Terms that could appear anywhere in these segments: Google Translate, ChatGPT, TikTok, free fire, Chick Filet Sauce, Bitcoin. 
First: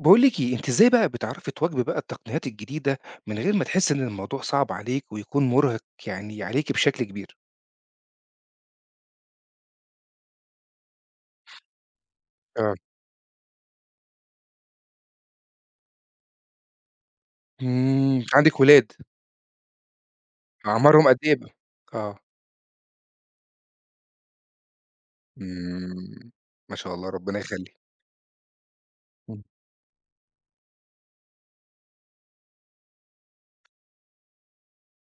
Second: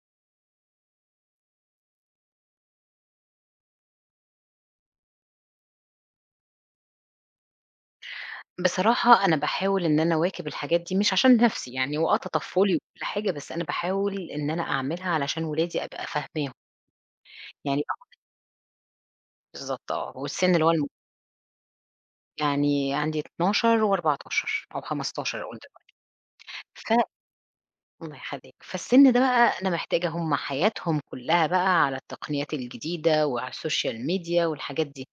باقول لِك إيه، أنتِ إزاي بقى بتعرفي تواكبي بقى التقنيات الجديدة من غير ما تحسّي إن الموضوع صعب عليكِ ويكون مُرهِق يعني عليكِ بشكل كبير؟ بصراحة أنا باحاول إن أنا أواكب الحاجات دي مش عشان نَفْسي، يعني هو آه. تطفُّلي وكل حاجة، بس أنا باحاول إن أنا أعملها علشان ولادي أبقى فاهماهم. يعني آه إمم، أنتِ عندِك ولاد، بالضبط آه، والسِن اللي هو الم أعمارهم قد إيه بقى؟ آه. يعني عندي 12 و14 أو 15 أقول دلوقتي. إمم. ما ف شاء الله، ربنا يخلّي. الله يخلّيك. فالسِن ده إمم، بقى أنا محتاجة، هم حياتهم كلّها بقى على التقنيات الجديدة وعلى السوشيال ميديا والحاجات دي.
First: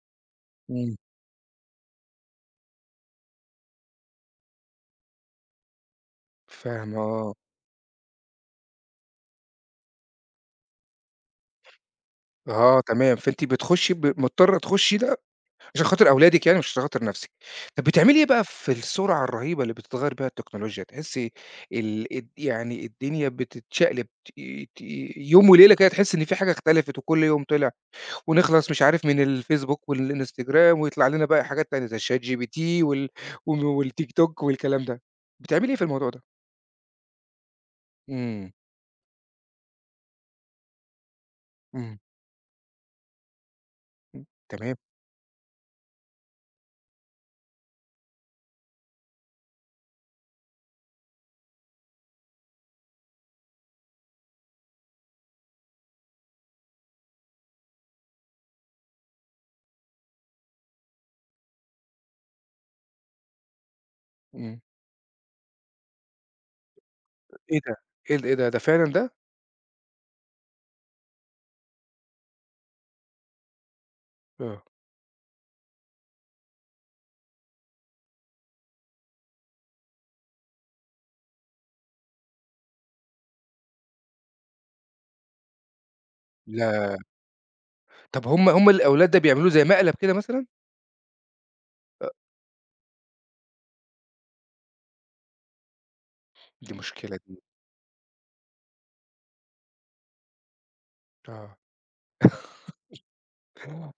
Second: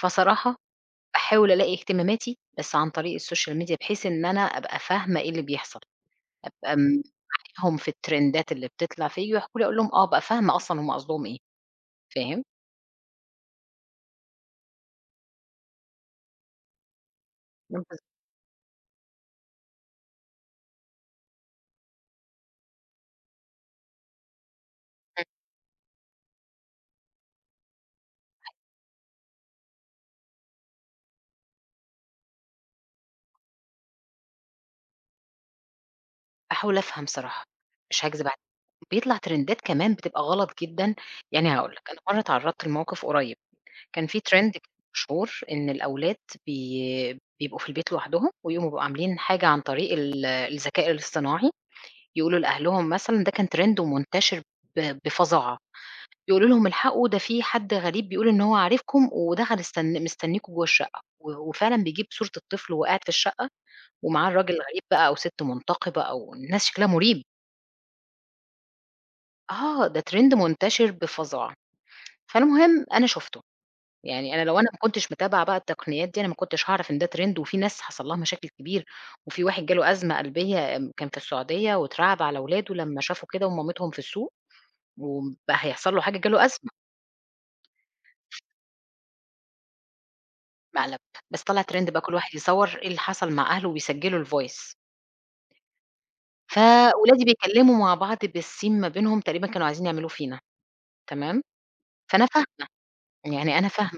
فصراحة إمم. باحاول ألاقي اهتماماتي بس عن طريق السوشيال ميديا بحيث إن أنا أبقى فاهمة إيه اللي بيحصل. أبقى فاهمة، م آه. معاهم في الترندات اللي بتطلع، فييجوا يحكوا لي أقول لهم آه، أبقى فاهمة أصلًا هُم قصدهم إيه، فاهم؟ آه، تمام، فأنتِ بتخُشّي مضطرة تخُشّي لأ عشان خاطر أولادِك يعني مش عشان خاطر نَفْسِك. طَب إمم، بالض بتعملي إيه بقى في السرعة الرهيبة اللي بتتغيّر بيها التكنولوجيا؟ تحسّي ال الد يعني الدنيا بتتشقلب ت ت يوم وليلة كده، تحسّي إن في حاجة اختلفت وكل يوم طلع ونخلص مش عارف من الفيسبوك والإنستجرام، ويطلع لنا بقى حاجات تانية زي ChatGPT والتيك توك والكلام ده. بتعملي إيه في الموضوع ده؟ باحاول أفهم صراحة، مش هاكذب عليك. إمم، بيطلع ترندات كمان بتبقى غلط جدا. يعني هاقول لك إمم، أنا مرّة اتعرّضت لموقف قريب. كان في ترند كده تمام، مشهور إن الأولاد بيبقوا في البيت لوحدهم ويقوموا بيبقوا عاملين حاجة عن طريق الذكاء الاصطناعي، يقولوا لأهلهم. مثلًا ده كان ترند ومنتشر بفظاعة. يقولوا لهم: "الحقوا، ده في حد غريب بيقول إن هو عارفكم ودخل مستنيكم جوّه الشقة." وفعلًا بيجيب صورة الطفل وهو قاعد في الشقة ومعاه الراجل إمم. الغريب بقى، أو ست منتقبة، أو ناس شكلها مُريب. إيه ده؟ إيه ده، ده فعلًا ده؟ آه، ده trend منتشر بفظاعة. فالمهم أنا شُفته. يعني أنا لو آه. أنا ما كنتش متابعة بقى التقنيات دي، أنا ما كنتش هاعرف إن ده trend وفي ناس حصل لها مشاكل كبير. وفي واحد جاله أزمة قلبية، كان في السعودية واترعّب على ولاده لمّا شافوا كده ومامتهم في السوق وبقى هيحصل له حاجة، جاله أزمة. لا، طَب هم الأولاد ده بيعملوه زي مقلب كده مثلًا؟ مقلب، بس طلع trend بقى أ، كل واحد يصوّر إيه اللي حصل مع أهله ويسجّلوا الvoice. دي مشكلة فولادي دي. بيتكلموا مع بعض بالسيم، ما بينهم تقريبًا كانوا عايزين يعملوه فينا. تمام، آه. فأنا فاهمة، يعني أنا فاهمة.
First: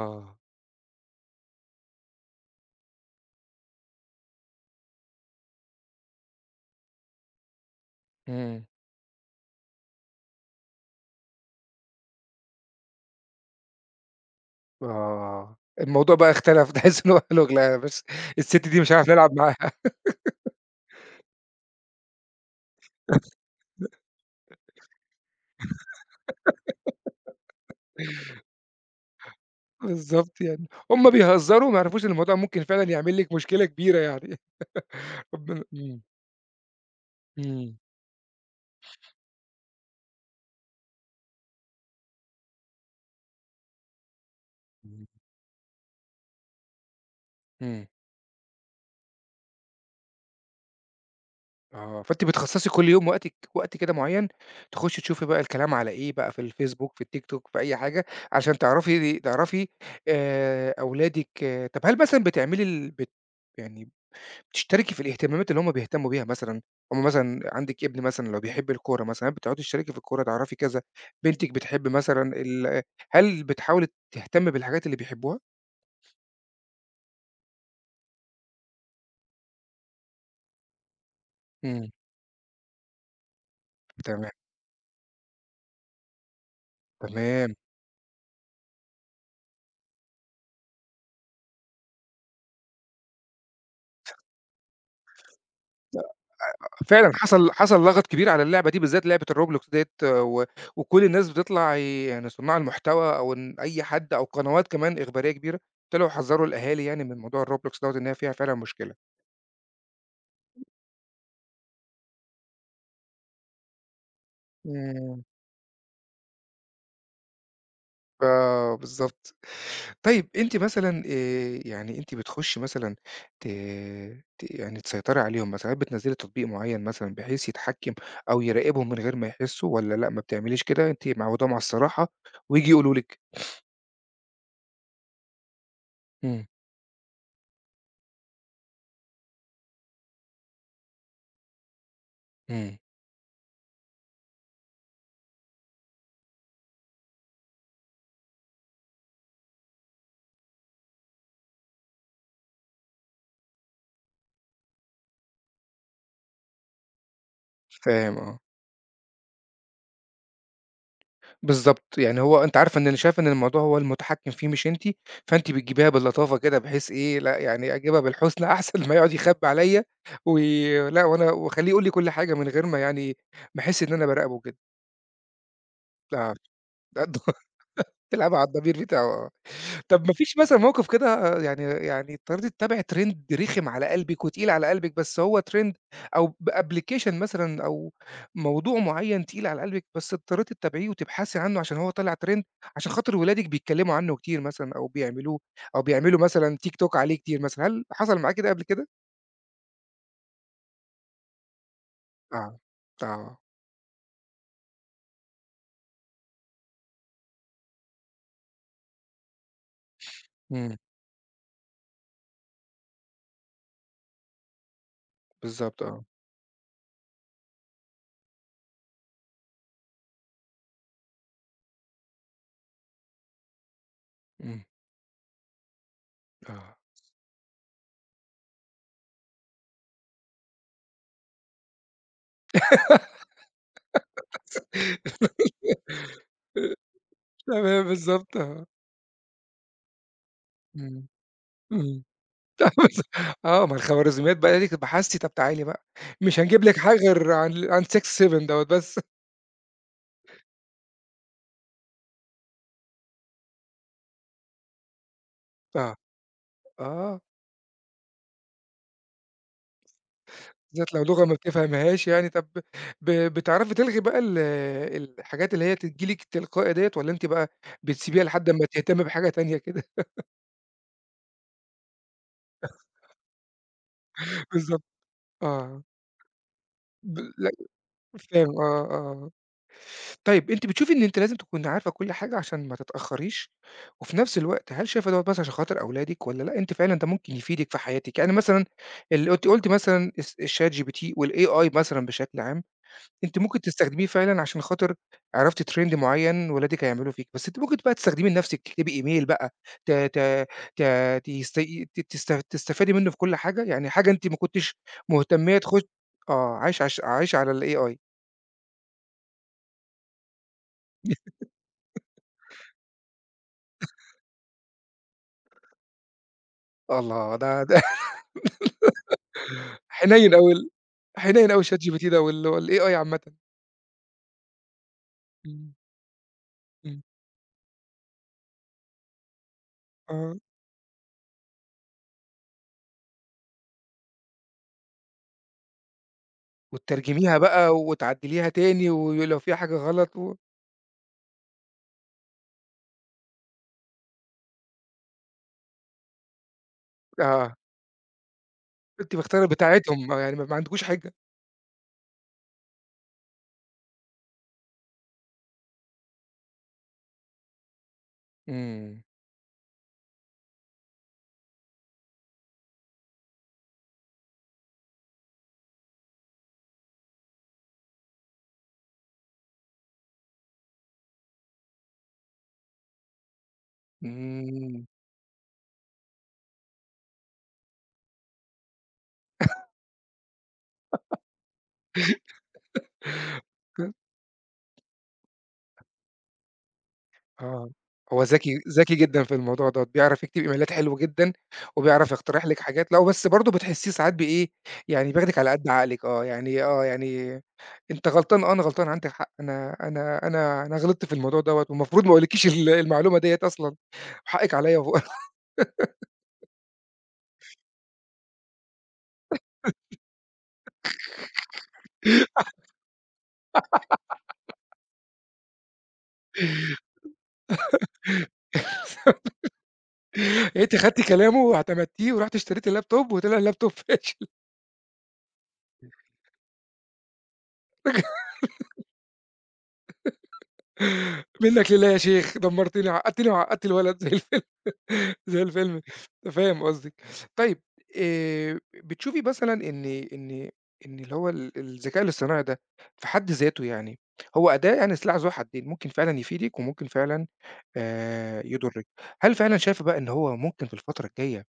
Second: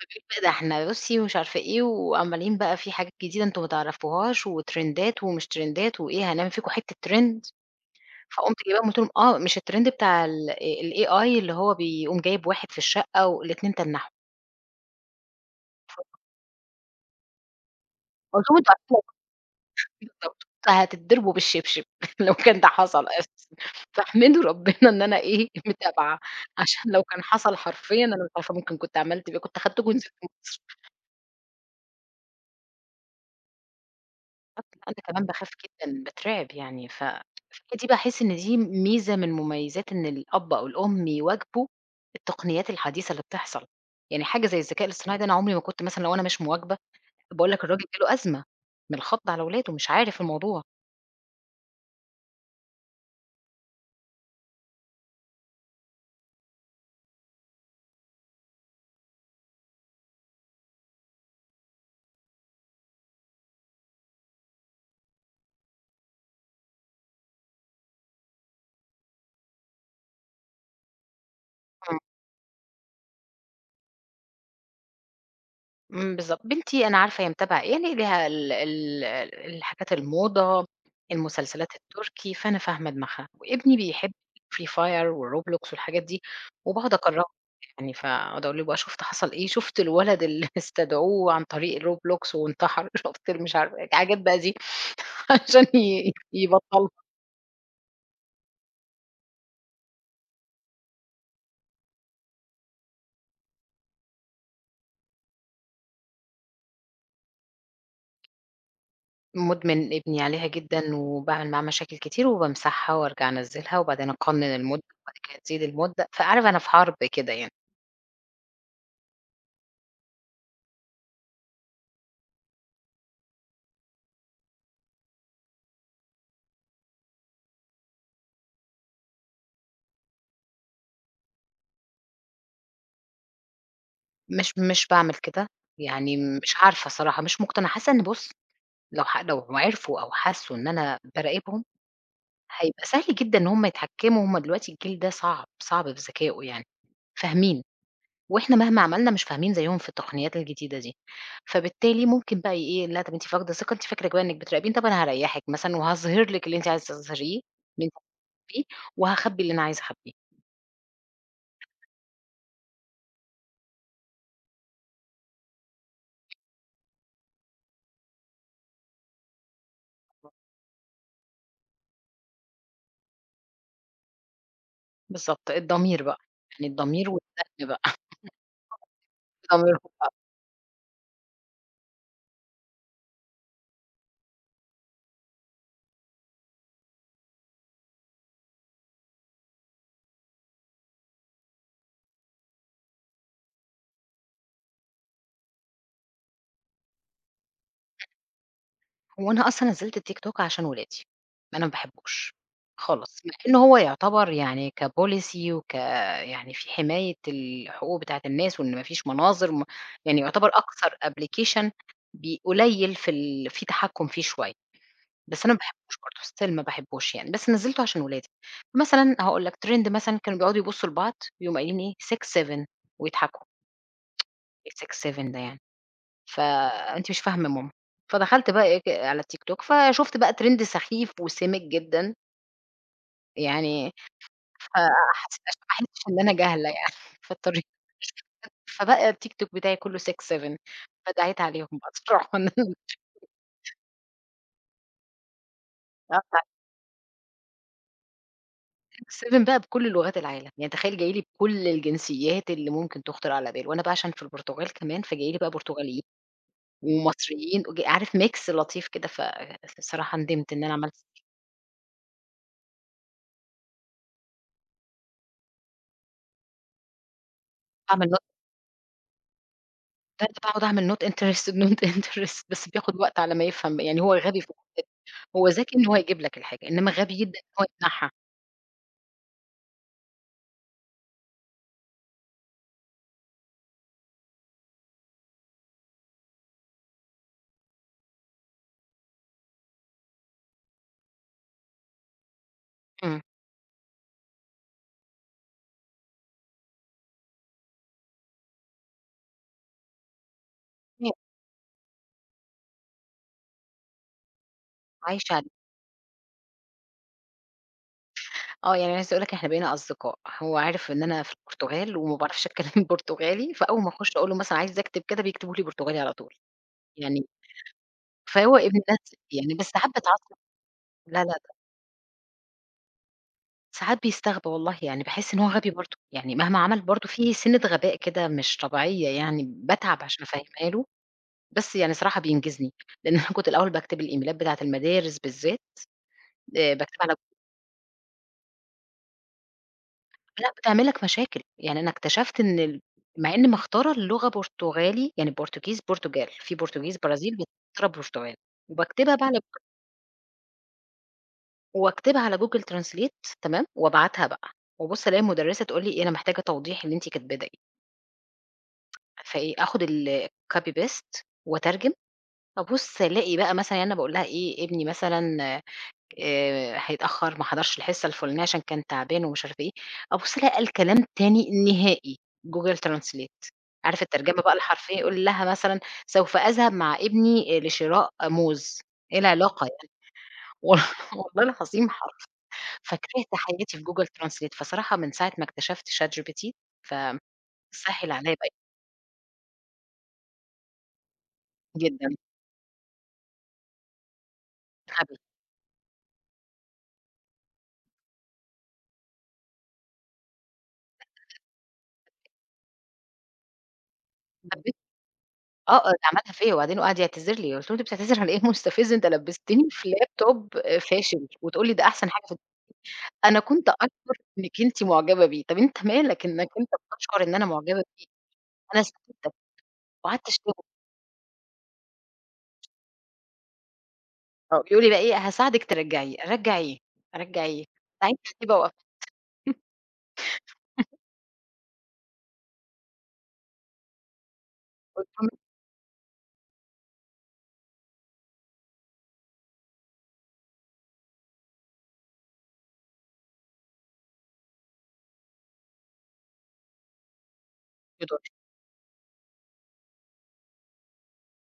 فبيقولوا بقى ده إحنا بُصّي ومش عارفة إيه، وعمّالين بقى في حاجات جديدة أنتم ما تعرفوهاش وترندات ومش ترندات، وإيه هنعمل فيكم حتّة trend. فقُمت إمم. جايباهم قُلت لهم آه، مش الtrend بتاع الAI اللي هو بيقوم جايب واحد في الشقة والاتنين تنّحوا. آه. الموضوع بقى اختلف، تحس إن هو قال لك لأ، بس قُلت لهم أنتم السِت دي مش هنعرف عارفين نلعب معاها. بالضبط، فهتتضربوا بالشبشب لو كان ده حصل أساسًا. فاحمدوا ربنا إن أنا إيه، متابعة، عشان لو كان حصل حرفيًا أنا مش عارفة ممكن كنت عملت إيه، كنت أخدته ونزلت بالضبط مصر. يعني. هم بيهزروا وما يعرفوش إن الموضوع ممكن فعلًا يعمل لِك مشكلة كبيرة يعني. أنا كمان باخاف ربنا. إمم. جدًا، باترعب يعني. إمم. فهي دي، باحس إن دي ميزة من مميزات إن الأب أو الأم يواكبوا التقنيات الحديثة اللي بتحصل. يعني حاجة زي الذكاء إمم. الاصطناعي ده، أنا عمري ما كنت مثلًا لو أنا مش مواكبة باقول لك الراجل إمم. جاله أزمة من الخضّ على ولاده، مش عارف الموضوع. آه. فأنتِ بتخصّصي كل يوم وقتِك، وقت كده معيّن، تخُشّي تشوفي بقى الكلام على إيه بقى في الفيسبوك، في التيك توك، في أي حاجة، عشان تعرفي أولادِك، آه. طب هل مثلًا بتعملي ال بت يعني تشتركي في الاهتمامات اللي هُم بيهتموا بيها مثلًا، هُم مثلًا عندِك ابن مثلًا لو بيحب الكورة مثلًا، هل بتقعدي تشتركي في الكورة، تعرفي كذا، بنتِك بتحب مثلًا هل بتحاولي تهتمي بالحاجات اللي بيحبوها؟ إمم، بالضبط. بنتي أنا عارفة هي متابعة إيه، يعني ليها ال ال الحاجات، الموضة، المسلسلات إمم، التركي، فأنا فاهمة دماغها. وابني بيحب تمام، free fire وRoblox والحاجات دي، وباقعد أكرّهه تمام. يعني. فاقعد أقول له بقى شُفت حصل إيه، شُفت الولد اللي استدعوه عن طريق الRoblox وانتحر، شُفت مش عارفة إيه، حاجات بقى دي عشان يبطّلها. فعلًا حصل لغط كبير على اللعبة دي، بالذات لعبة الRoblox ديّة، و وكل الناس بتطلع يعني صُناع المحتوى أو إن أي حد أو قنوات كمان إخبارية كبيرة، طلعوا حذّروا الأهالي يعني من موضوع الRoblox دوّة، إن هي فيها فعلًا مشكلة. مُدمن ابني عليها جدًا وباعمل معاه مشاكل كتير، وبامسحها وأرجع أنزّلها وبعدين أقنّن المُدة وبعد إمم. كده تزيد المُدة، فعارف أنا في حرب كده يعني. آه، بالضبط. طيب أنتِ مثلًا يعني أنتِ بتخُشّي مثلًا ت ت يعني تسيطري عليهم مثلًا، هل بتنزّلي تطبيق معيّن مثلًا بحيث يتحكّم أو يراقبهم من غير ما يحسّوا، والّا لأ ما بتعمليش كده، أنتِ معوّداهم على الصراحة وييجي يقولوا لِك؟ مش باعمل كده، يعني إمم، مش عارفة صراحة، مش مقتنعة، حاسة إن بُص، لو عرفوا أو حسوا إن أنا باراقبهم، إمم. هيبقى سهل جدًا إن هم يتحكموا. هم دلوقتي الجيل ده صعب، صعب في ذكائه يعني، فاهمين. وإحنا مهما عملنا مش فاهمين زيهم في التقنيات الجديدة دي، فبالتالي ممكن بقى إيه: "لأ، طَب أنتِ فاقدة ثقة، أنتِ فاكرة كمان إنِّك بتراقبيني، طَب أنا هاريّحِك مثلًا وهاظهر لِك اللي أنتِ عايزة تظهريه، اللي أنتِ فاهم، آه. هتخبيه، وهاخبي اللي أنا عايزة أخبيه." بالضبط، يعني هو أنتِ عارفة إن أنا شايف إن الموضوع هو المتحكّم فيه مش أنتِ، فأنتِ بتجيبيها باللطافة كده بحيث إيه، لأ يعني أجيبها بالحُسنى أحسن ما يقعد يخبّي عليَّ لأ، وأنا واخلّيه يقول لي كل حاجة من غير ما يعني ما أحس إن أنا باراقبه كده، بالضبط، الضمير بقى، آه، يعني الضمير والذنب بقى. تلعبي على الضمير بتاعه، آه. ضميرهم طب بقى. ما فيش مثلًا موقف كده، يعني اضطريتِ تتابعي trend رخم على قلبِك وتقيل على قلبِك، بس هو trend أو بapplication مثلًا، أو موضوع معيّن تقيل على قلبِك، بس اضطريتِ تتابعيه وتبحثي عنه عشان هو طلع trend عشان خاطر ولادِك بيتكلموا عنه كتير مثلًا، أو بيعملوه، أو بيعملوا مثلًا TikTok عليه كتير مثلًا، هل حصل معاكِ ده قبل كده؟ هو أنا أصلًا نزّلت التيك توك عشان ولادي، أنا ما باحبوش آه، خالص. مع آه، إن هو يعتبر يعني كpolicy، يعني في حماية الحقوق بتاعة الناس وإن ما فيش مناظر يعني، يعتبر إمم، أكثر application قليل في تحكُّم فيه شوية. بس أنا ما بالضبط باحبوش آه، برضه، still ما باحبوش يعني، بس نزّلته عشان ولادي. مثلًا هاقول لك trend مثلًا كانوا بيقعدوا يبُصّوا لبعض، يقوموا قايلين إيه 6، 7 ويضحكوا. إمم، إيه 6، 7 ده يعني؟ آه، فأنتِ مش فاهمة يا ماما. فدخلت بقى إيه على التيك توك، فشُفت بقى ترند سخيف وسِمِج جدًا يعني. فحس عشان ما أحسّش إن أنا جاهلة آآ، يعني في الطريق. تمام بالضبط آه، فبقى التيك توك بتاعي كُلّه 6، 7. إمم، فدعيت عليهم بقى إمم. بصراحة إن أنا آه، ما الخوارزميات بقى دي كانت بحثتي، طب تعالي بقى، مش قطّعت. هنجيب لِك حاجة غير عن 6، 7 دوّة بس. 6، 7 بقى بكل لغات العالم. يعني تخيّل جاي لي بكل الجنسيات اللي ممكن تُخطر على بال، وأنا بقى عشان في البرتغال كمان، فجاي لي بقى آه، برتغاليين آه، ومصريين عارف mix لطيف كده. الصراحة ندمت إن أنا بالذات عملت لو لغة ما بتفهميهاش يعني. طب بتعرفي تلغي بقى الحاجات اللي هي تيجي لِك تلقائي ديّة، والّا أنتِ بقى أعمل بتسيبيها لحد أمّا تهتمي بحاجة تانية كده؟ ده. أنا باقعد أعمل not interested not interested بس بياخد وقت على ما يفهم، يعني هو غبي في الحتة بالضبط، دي. هو ذكي آه، إن هو يجيب لك الحاجة، إنما غبي جدًا لأ، إن هو يمنعها. فاهم، آه، آه. طيب أنتِ بتشوفي إن أنتِ لازم تكوني عارفة كل حاجة عشان ما تتأخّريش، وفي نفس الوقت هل شايفة دوّة بس عشان خاطر أولادِك، والّا لأ أنتِ فعلًا ده ممكن يفيدِك في حياتِك؟ يعني مثلًا أنتِ قُلتِ مثلًا الChatGPT والAI مثلًا بشكل عام، إمم، أنتِ ممكن تستخدميه فعلًا عشان خاطر عرفتِ trend معيّن ولادِك هيعملوه فيكِ، بس أنتِ ممكن بقى تستخدميه لنفسِك، تكتبي إيميل بقى ت ت ت تست ت تست تستفادي منه في كل حاجة، يعني حاجة أنتِ ما كنتيش عايش عليه. مهتمية تخش، آه، عايشة على الAI. آه، يعني عايزة أقول لك إحنا بقينا أصدقاء. هو عارف إن أنا في البرتغال وما باعرفش أتكلم برتغالي، فأول ما أخش أقول له مثلًا عايزة أكتب كده بيكتبوا لي برتغالي على طول. يعني الله! ده فهو ابن ناس يعني، بس ساعات حنيّن باتعصب. أوي لا، لا، حنيّن لا. أوي ChatGPT ده والAI عامةً. ساعات بيستغبى والله يعني، باحس إن هو غبي إمم، برضه. يعني مهما عمل إمم، برضه في سِنّة غباء كده مش طبيعية، يعني باتعب عشان آه، أفهمها له. بس يعني صراحة بينجزني، لإن أنا كنت الأول باكتب الإيميلات بتاعة المدارس بالذات. باكتبها على، وتترجميها بقى وتعدّليها تاني ولو فيها حاجة غلط، و لأ بتعمل لك مشاكل. يعني أنا اكتشفت إن مع إني مختارة اللغة برتغالي، يعني برتغيز برتجال، في برتغيز برازيل، بس آه، مختارة برتغال، وباكتبها أنتِ بقى على، مختارة بتاعتهم، آه، يعني ما عندكوش حِجة. واكتبها على Google Translate تمام، وابعتها بقى. وابُص ألاقي المدرسة تقول لي إيه، أنا محتاجة توضيح اللي أنتِ كاتباه ده إيه. إمم، فإيه آخد الcopy paste واترجم. ابُص ألاقي بقى مثلًا يعني أنا باقول لها إيه ابني مثلًا هيتأخّر، ما حضرش الحصة الفُلانية عشان كان تعبان ومش عارفة إيه. أبُص ألاقي الكلام تاني نهائي، Google Translate عارف الترجمة بقى إمم، الحرفية، يقول لها مثلًا: "سوف أذهب مع ابني لشراء موز." إيه العلاقة يعني؟ وال والله العظيم فكرهت حياتي في Google Translate. فصراحة من ساعة ما اكتشفت ChatGPT آه، فسهّل هو عليّا بقى ذكي، ذكي جدًا في الموضوع دوّة، بيعرف يكتب إيميلات حلو جدًا، كتير وبيعرف جدًا. يقترح لِك حاجات، لأ، بس برضه بتحسّيه ساعات بإيه، يعني حبيت بياخدِك على قد عقلِك، آه، يعني آه، يعني أنت غلطان، آه، أنا غلطان عندك حق، أنا غلطت في الموضوع دوّة، والمفروض ما أقولكيش المعلومة ديّة أصلًا، حقِّك حبيت. عليّا و آه، ده عملها فيّا وبعدين وقعد يعتذر لي، قُلت له: "أنتِ بتعتذري على إيه مستفز، أنت لبّستني في لابتوب فاشل وتقول لي ده أحسن حاجة في، أنا كنت أشعُر إنِّك أنتِ معجبة بيه. طَب أنت مالك إنّك أنت بتشعُر إن أنا معجبة بيه؟ أنا ساعدتك وقعدت أشتغل." أنتِ خدتِ كلامه واعتمدتيه ورُحتِ اشتريتِ اللاب توب وطلع اللاب توب فاشل، آه، يقولوا لي بقى إيه هاساعدك ترجّعيه، أرجّع إيه، أرجّع إيه. ساعتها دي بقى وقفت منّك لله يا شيخ، دمّرتني وعقّدتني وعقّدتِ الولد زي الفل. قُلت لهم: زي الفيلم، فاهم قصدِك. طيب بتشوفي مثلًا إن إن اللي هو الذكاء الاصطناعي ده في حد ذاته يعني هو أداة، يعني سلاح ذو حدين، ممكن فعلًا يفيدِك وممكن فعلًا ما تقبضوش. يضرِّك. هل فعلًا شايفة بقى إن هو ممكن في الفترة الجاية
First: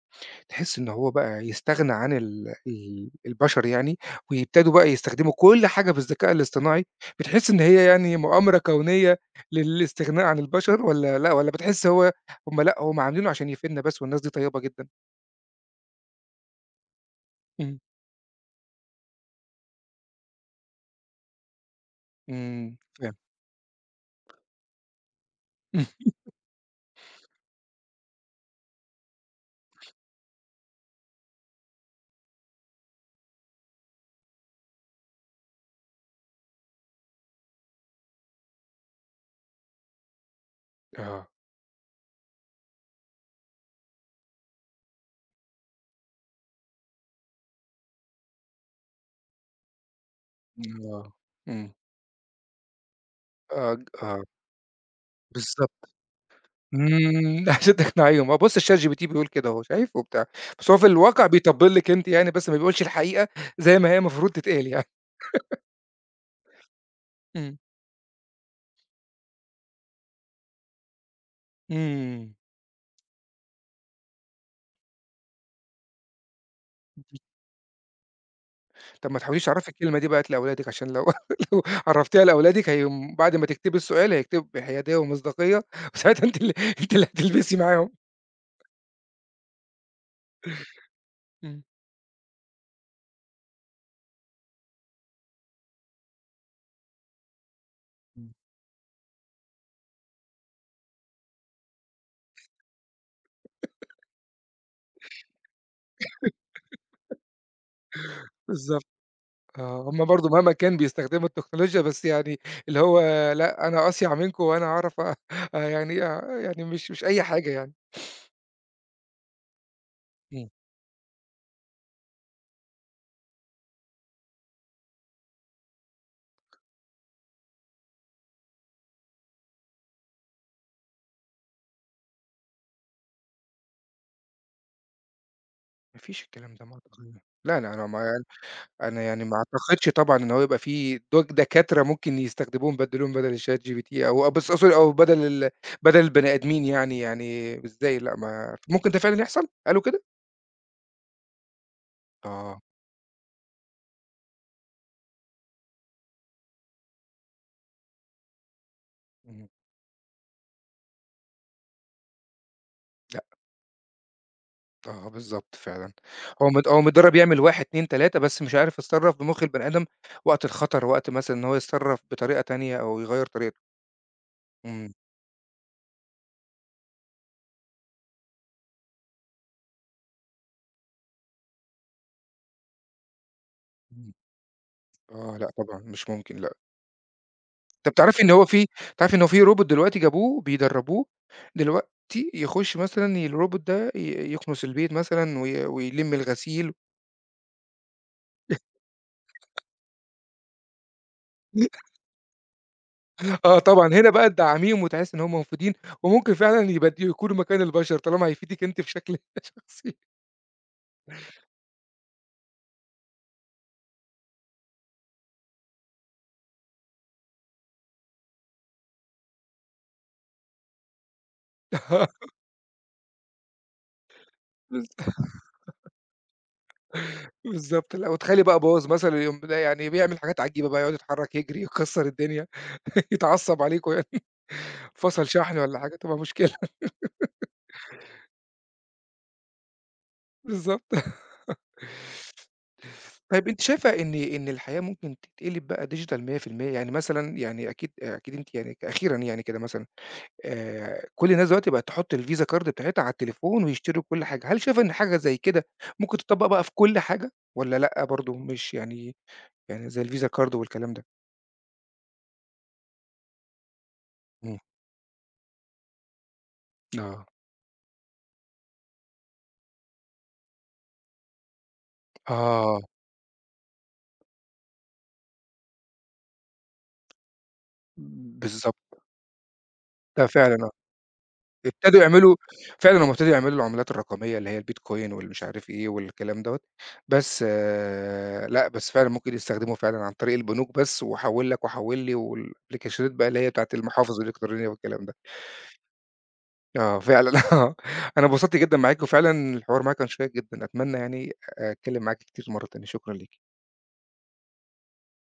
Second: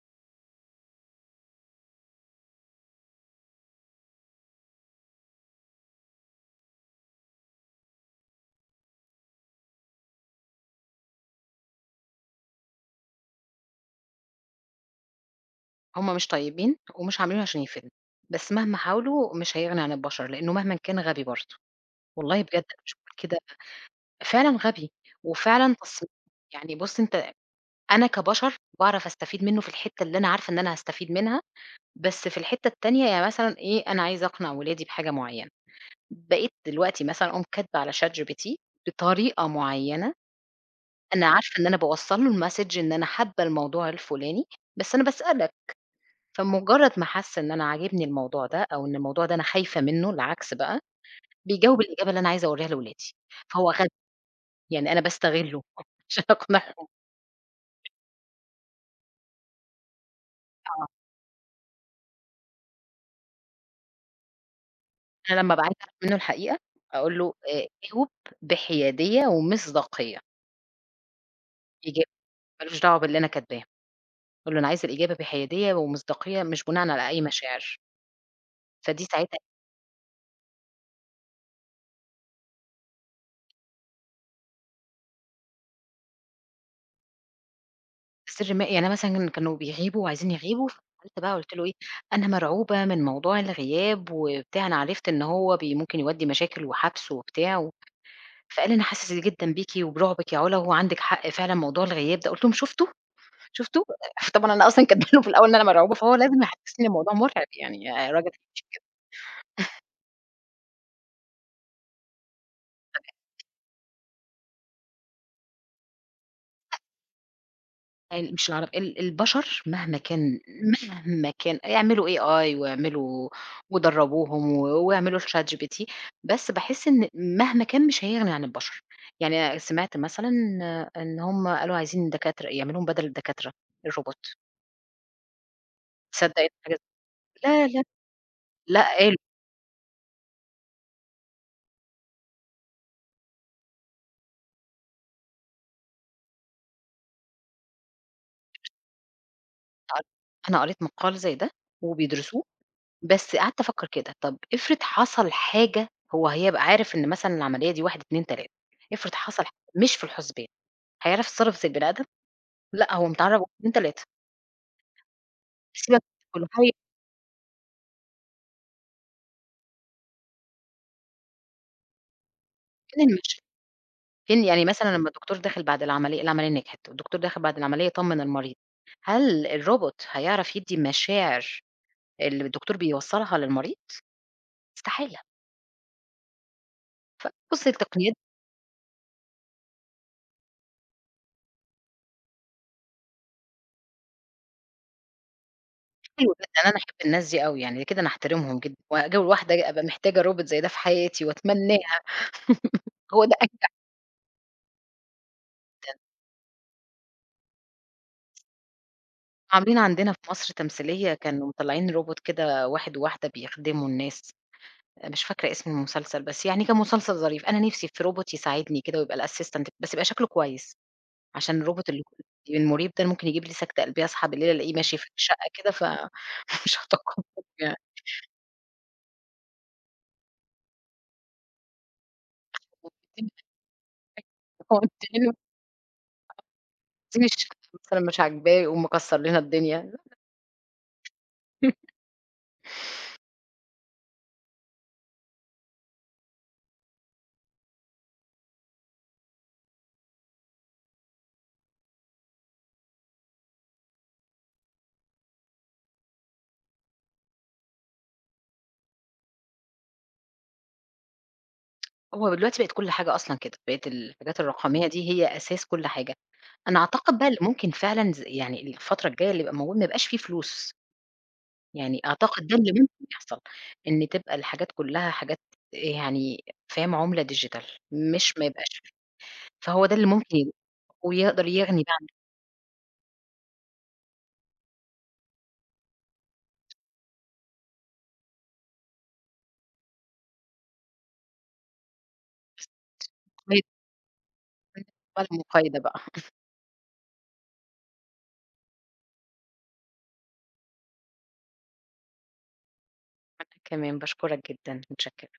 تحس إن هو بقى يستغنى عن ال ال البشر يعني، ويبتدوا بقى يستخدموا كل حاجة بالذكاء الاصطناعي، بتحس إن هي يعني مؤامرة كونية للاستغناء عن البشر، والّا لأ، والّا بتحس هو لأ، هم عاملينه عشان يفيدنا بس، والناس دي طيبة جدًا؟ هم مش طيبين ومش عاملينه عشان إمم. يفيدنا، بس مهما حاولوا مش هيغني عن البشر، لإنه مهمًا كان غبي برضه. والله بجد إمم، أنا مش باقول فاهم. كده، فعلًا غبي، وفعلًا مم. تص يعني بُص أنت، أنا كبشر باعرف أستفيد منّه في الحتّة اللي أنا عارفة إن أنا هاستفيد منها. بس في الحتّة التانية يعني مثلًا إيه، أنا عايزة أقنع ولادي بحاجة معيّنة، بقيت دلوقتي مثلًا أقوم كاتبة على ChatGPT بطريقة معيّنة. أنا آه، عارفة إن أنا باوصّل له الmessage إن أنا حابة الموضوع الفلاني، بس أنا باسألك. فمجرّد ما حَس إن أنا عاجبني الموضوع ده أو إن الموضوع ده أنا خايفة منّه، العكس بقى، آه، إمم. بيجاوب الإجابة اللي أنا عايزة أورّيها لولادي. فهو آه، ج غبي، آه، يعني أنا باستغلّه بالضبط، عشان أقنعهم. إمم، عشان تقنعيهم آه، بُص الChat GPT بيقول كده أهو، شايف وبتاع، بس هو في آه، الواقع بيطبل لِك أنتِ يعني، بس ما بيقولش الحقيقة زي ما هي المفروض تتقال يعني. أنا لمّا أبقى عايزة أعرف منّه الحقيقة، أقول له إمم، جاوب بحيادية ومصداقية، إجابة إمم. ما لوش دعوة باللي أنا كاتباه. باقول له: "أنا عايزة الإجابة بحيادية ومصداقية، مش بناءً على أي مشاعر." فدي طب ما ساعتها تحاوليش تعرّفي الكلمة دي بقت لأولادِك، عشان لو لو عرّفتيها لأولادِك هيقوم بعد ما تكتبي السؤال هيكتب حيادية ومصداقية، وساعتها أنتِ أنتِ اللي هتلبسي معاهم. سر ما يعني مثلًا كانوا بيغيبوا وعايزين يغيبوا، فدخلت بقى قُلت إمم. له إيه: "أنا مرعوبة من موضوع الغياب وبتاع، أنا عرفت إن هو ممكن يودّي مشاكل وحبس وبتاع و" إمم. فقال لي: "أنا حاسس جدًا بيكِ وبرعبِك يا علا، هو عندِك حق فعلًا موضوع الغياب ده." قُلت لهم: "شُفتوا، شُفتوا؟" طبعًا أنا أصلًا كاتبه له في الأول إن أنا مرعوبة، فهو لازم يحسسني إن الموضوع مرعب يعني، يا راجل. بالضبط آه، هم برضه مهما كان بيستخدموا التكنولوجيا، بس يعني اللي هو لأ، أنا أصيع منكم وأنا هاعرف أ يعني آه، يعني مش أي حاجة يعني. ال مش العرب ال البشر مهما كان، إمم. يعملوا AI ويعملوا ويدربوهم ويعملوا الChatGPT، بس باحس إن مهما كان مش هيغني عن البشر. يعني أنا سمعت مثلًا إن هُم قالوا عايزين دكاترة يعملوا لهم بدل الدكاترة الروبوت. ما فيش تصدق إن الكلام ده مع حاجة التكنولوجيا. زي؟ لا، لا، لا، لا، أنا ما لأ أنا قالوا، يعني ما أعتقدش طبعًا إن هو يبقى في دكاترة ممكن يستخدموهم يبدّلوهم بدل ChatGPT أو أ، بس أقصد أو بدل بدل البني آدمين يعني، يعني إزاي لأ ما ممكن ده فعلًا يحصل؟ قالوا كده؟ أنا قريت مقال زي ده وبيدرسوه. آه، بس قعدت أفكّر كده، طب افرض حصل حاجة، هو هيبقى عارف إن مثلًا العملية دي 1، 2، 3، افرض حصل إمم، مش في الحسبان، هيعرف يتصرّف زي البني آدم؟ لأ، هو لأ، متعرّب 1، 2، 3. آه بالضبط فعلًا. سيبك من كلّه هي هو متدرّب يعمل 1، 2، 3، بس مش عارف يتصرّف بمُخ البني آدم وقت الخطر، وقت مثلًا إن هو يتصرّف بطريقة تانية أو فين يغيّر المشي؟ طريقته. فين يعني إمم، مثلًا لمّا الدكتور داخل بعد العملية، نجحت والدكتور داخل بعد العملية يطمّن المريض، هل الروبوت هيعرف يدّي المشاعر اللي الدكتور بيوصّلها للمريض؟ إمم، استحالة. آه لأ طبعًا مش ممكن لأ. فبُص طب التقنيات دي تعرفي إن هو في robot دلوقتي جابوه بيدرّبوه دلوقتي يخُش مثلًا الrobot ده يكنس البيت مثلًا ويلِم حلوة جدًا، الغسيل. أنا أحب الناس دي أوي، يعني كده أنا أحترمهم جدًا. وأجوّل واحدة أبقى محتاجة روبوت زي ده في حياتي وأتمناها. هو ده آه أنجح. طبعًا، هنا بقى تدعّميهم وتحسّي إن هم مفيدين وممكن فعلًا يكونوا مكان البشر طالما هيفيدِك أنتِ بشكل عاملين شخصي. عندنا في مصر تمثيلية، كانوا مطلّعين روبوت كده واحد وواحدة بيخدموا الناس. مش فاكرة اسم المسلسل، بس يعني كان مسلسل ظريف. أنا نِفْسي في robot يساعدني كده ويبقى الassistant، بس يبقى شكله كويس، عشان الrobot آه، المُريب ده ممكن يجيب لي سكتة قلبية، أصحى بالليل ألاقيه بالض ماشي في الشقة كده، مش هاتقبّل يعني. بالضبط، لأ وتخيّلي بقى باظ مثلًا يقوم يعني بيعمل حاجات عجيبة بقى، يقعد يتحرّك، يجري، يكسّر الدنيا، يتعصّب عليكم يعني. هو أنتِ فَصَل شحن والّا حاجة، تبقى مشكلة. الشقة مثلًا مش عاجباه يقوم مكسّر لنا الدنيا. بالضبط. طيب أنتِ شايفة إن الحياة ممكن تتقلب بقى digital 100% يعني مثلًا، يعني أكيد أنتِ يعني أخيرًا يعني كده مثلًا كل الناس دلوقتي بقت تحط الVisa card بتاعتها على التليفون ويشتروا كل حاجة، هل شايفة إن حاجة زي كده ممكن تطبّق بقى في كل حاجة، والّا لأ برضه مش يعني، يعني زي الVisa card والكلام ده؟ هو دلوقتي بقت كل حاجة أصلًا كده، بقت الحاجات إمم، الرقمية دي هي أساس كل حاجة. أنا أعتقد آه، بقى اللي ممكن فعلًا يعني الفترة الجاية اللي يبقى موجود، ما يبقاش فيه فلوس. يعني أعتقد ده اللي آه. ممكن يحصل، إن تبقى الحاجات كلّها حاجات، يعني فاهم، عُملة ديجيتال، مش ما يبقاش. بالضبط، فهو ده اللي ده ممكن يبقى فعلًا آه. ويقدر يغني بقى ابتدوا عن يعملوا، فعلًا هم ابتدوا يعملوا العملات الرقمية اللي هي البيتكوين واللي مش عارف إيه والكلام دوّة، بس آه، لأ، بس فعلًا ممكن يستخدموه فعلًا عن طريق البنوك بس، وحوِّل لك وحوِّل لي والأبليكيشنات بقى اللي هي بتاعة المقايضة المحافظ الإلكترونية والكلام ده. بقى، المقايضة بقى. آه فعلًا آه. أنا اتبسطت جدًا معاك وفعلًا الحوار معاك كان شيّق جدًا، أتمنى يعني أتكلم معاك كتير مرّة تانية، شكرًا ليك. أنا كمان باشكرك جدًا، متشكرة.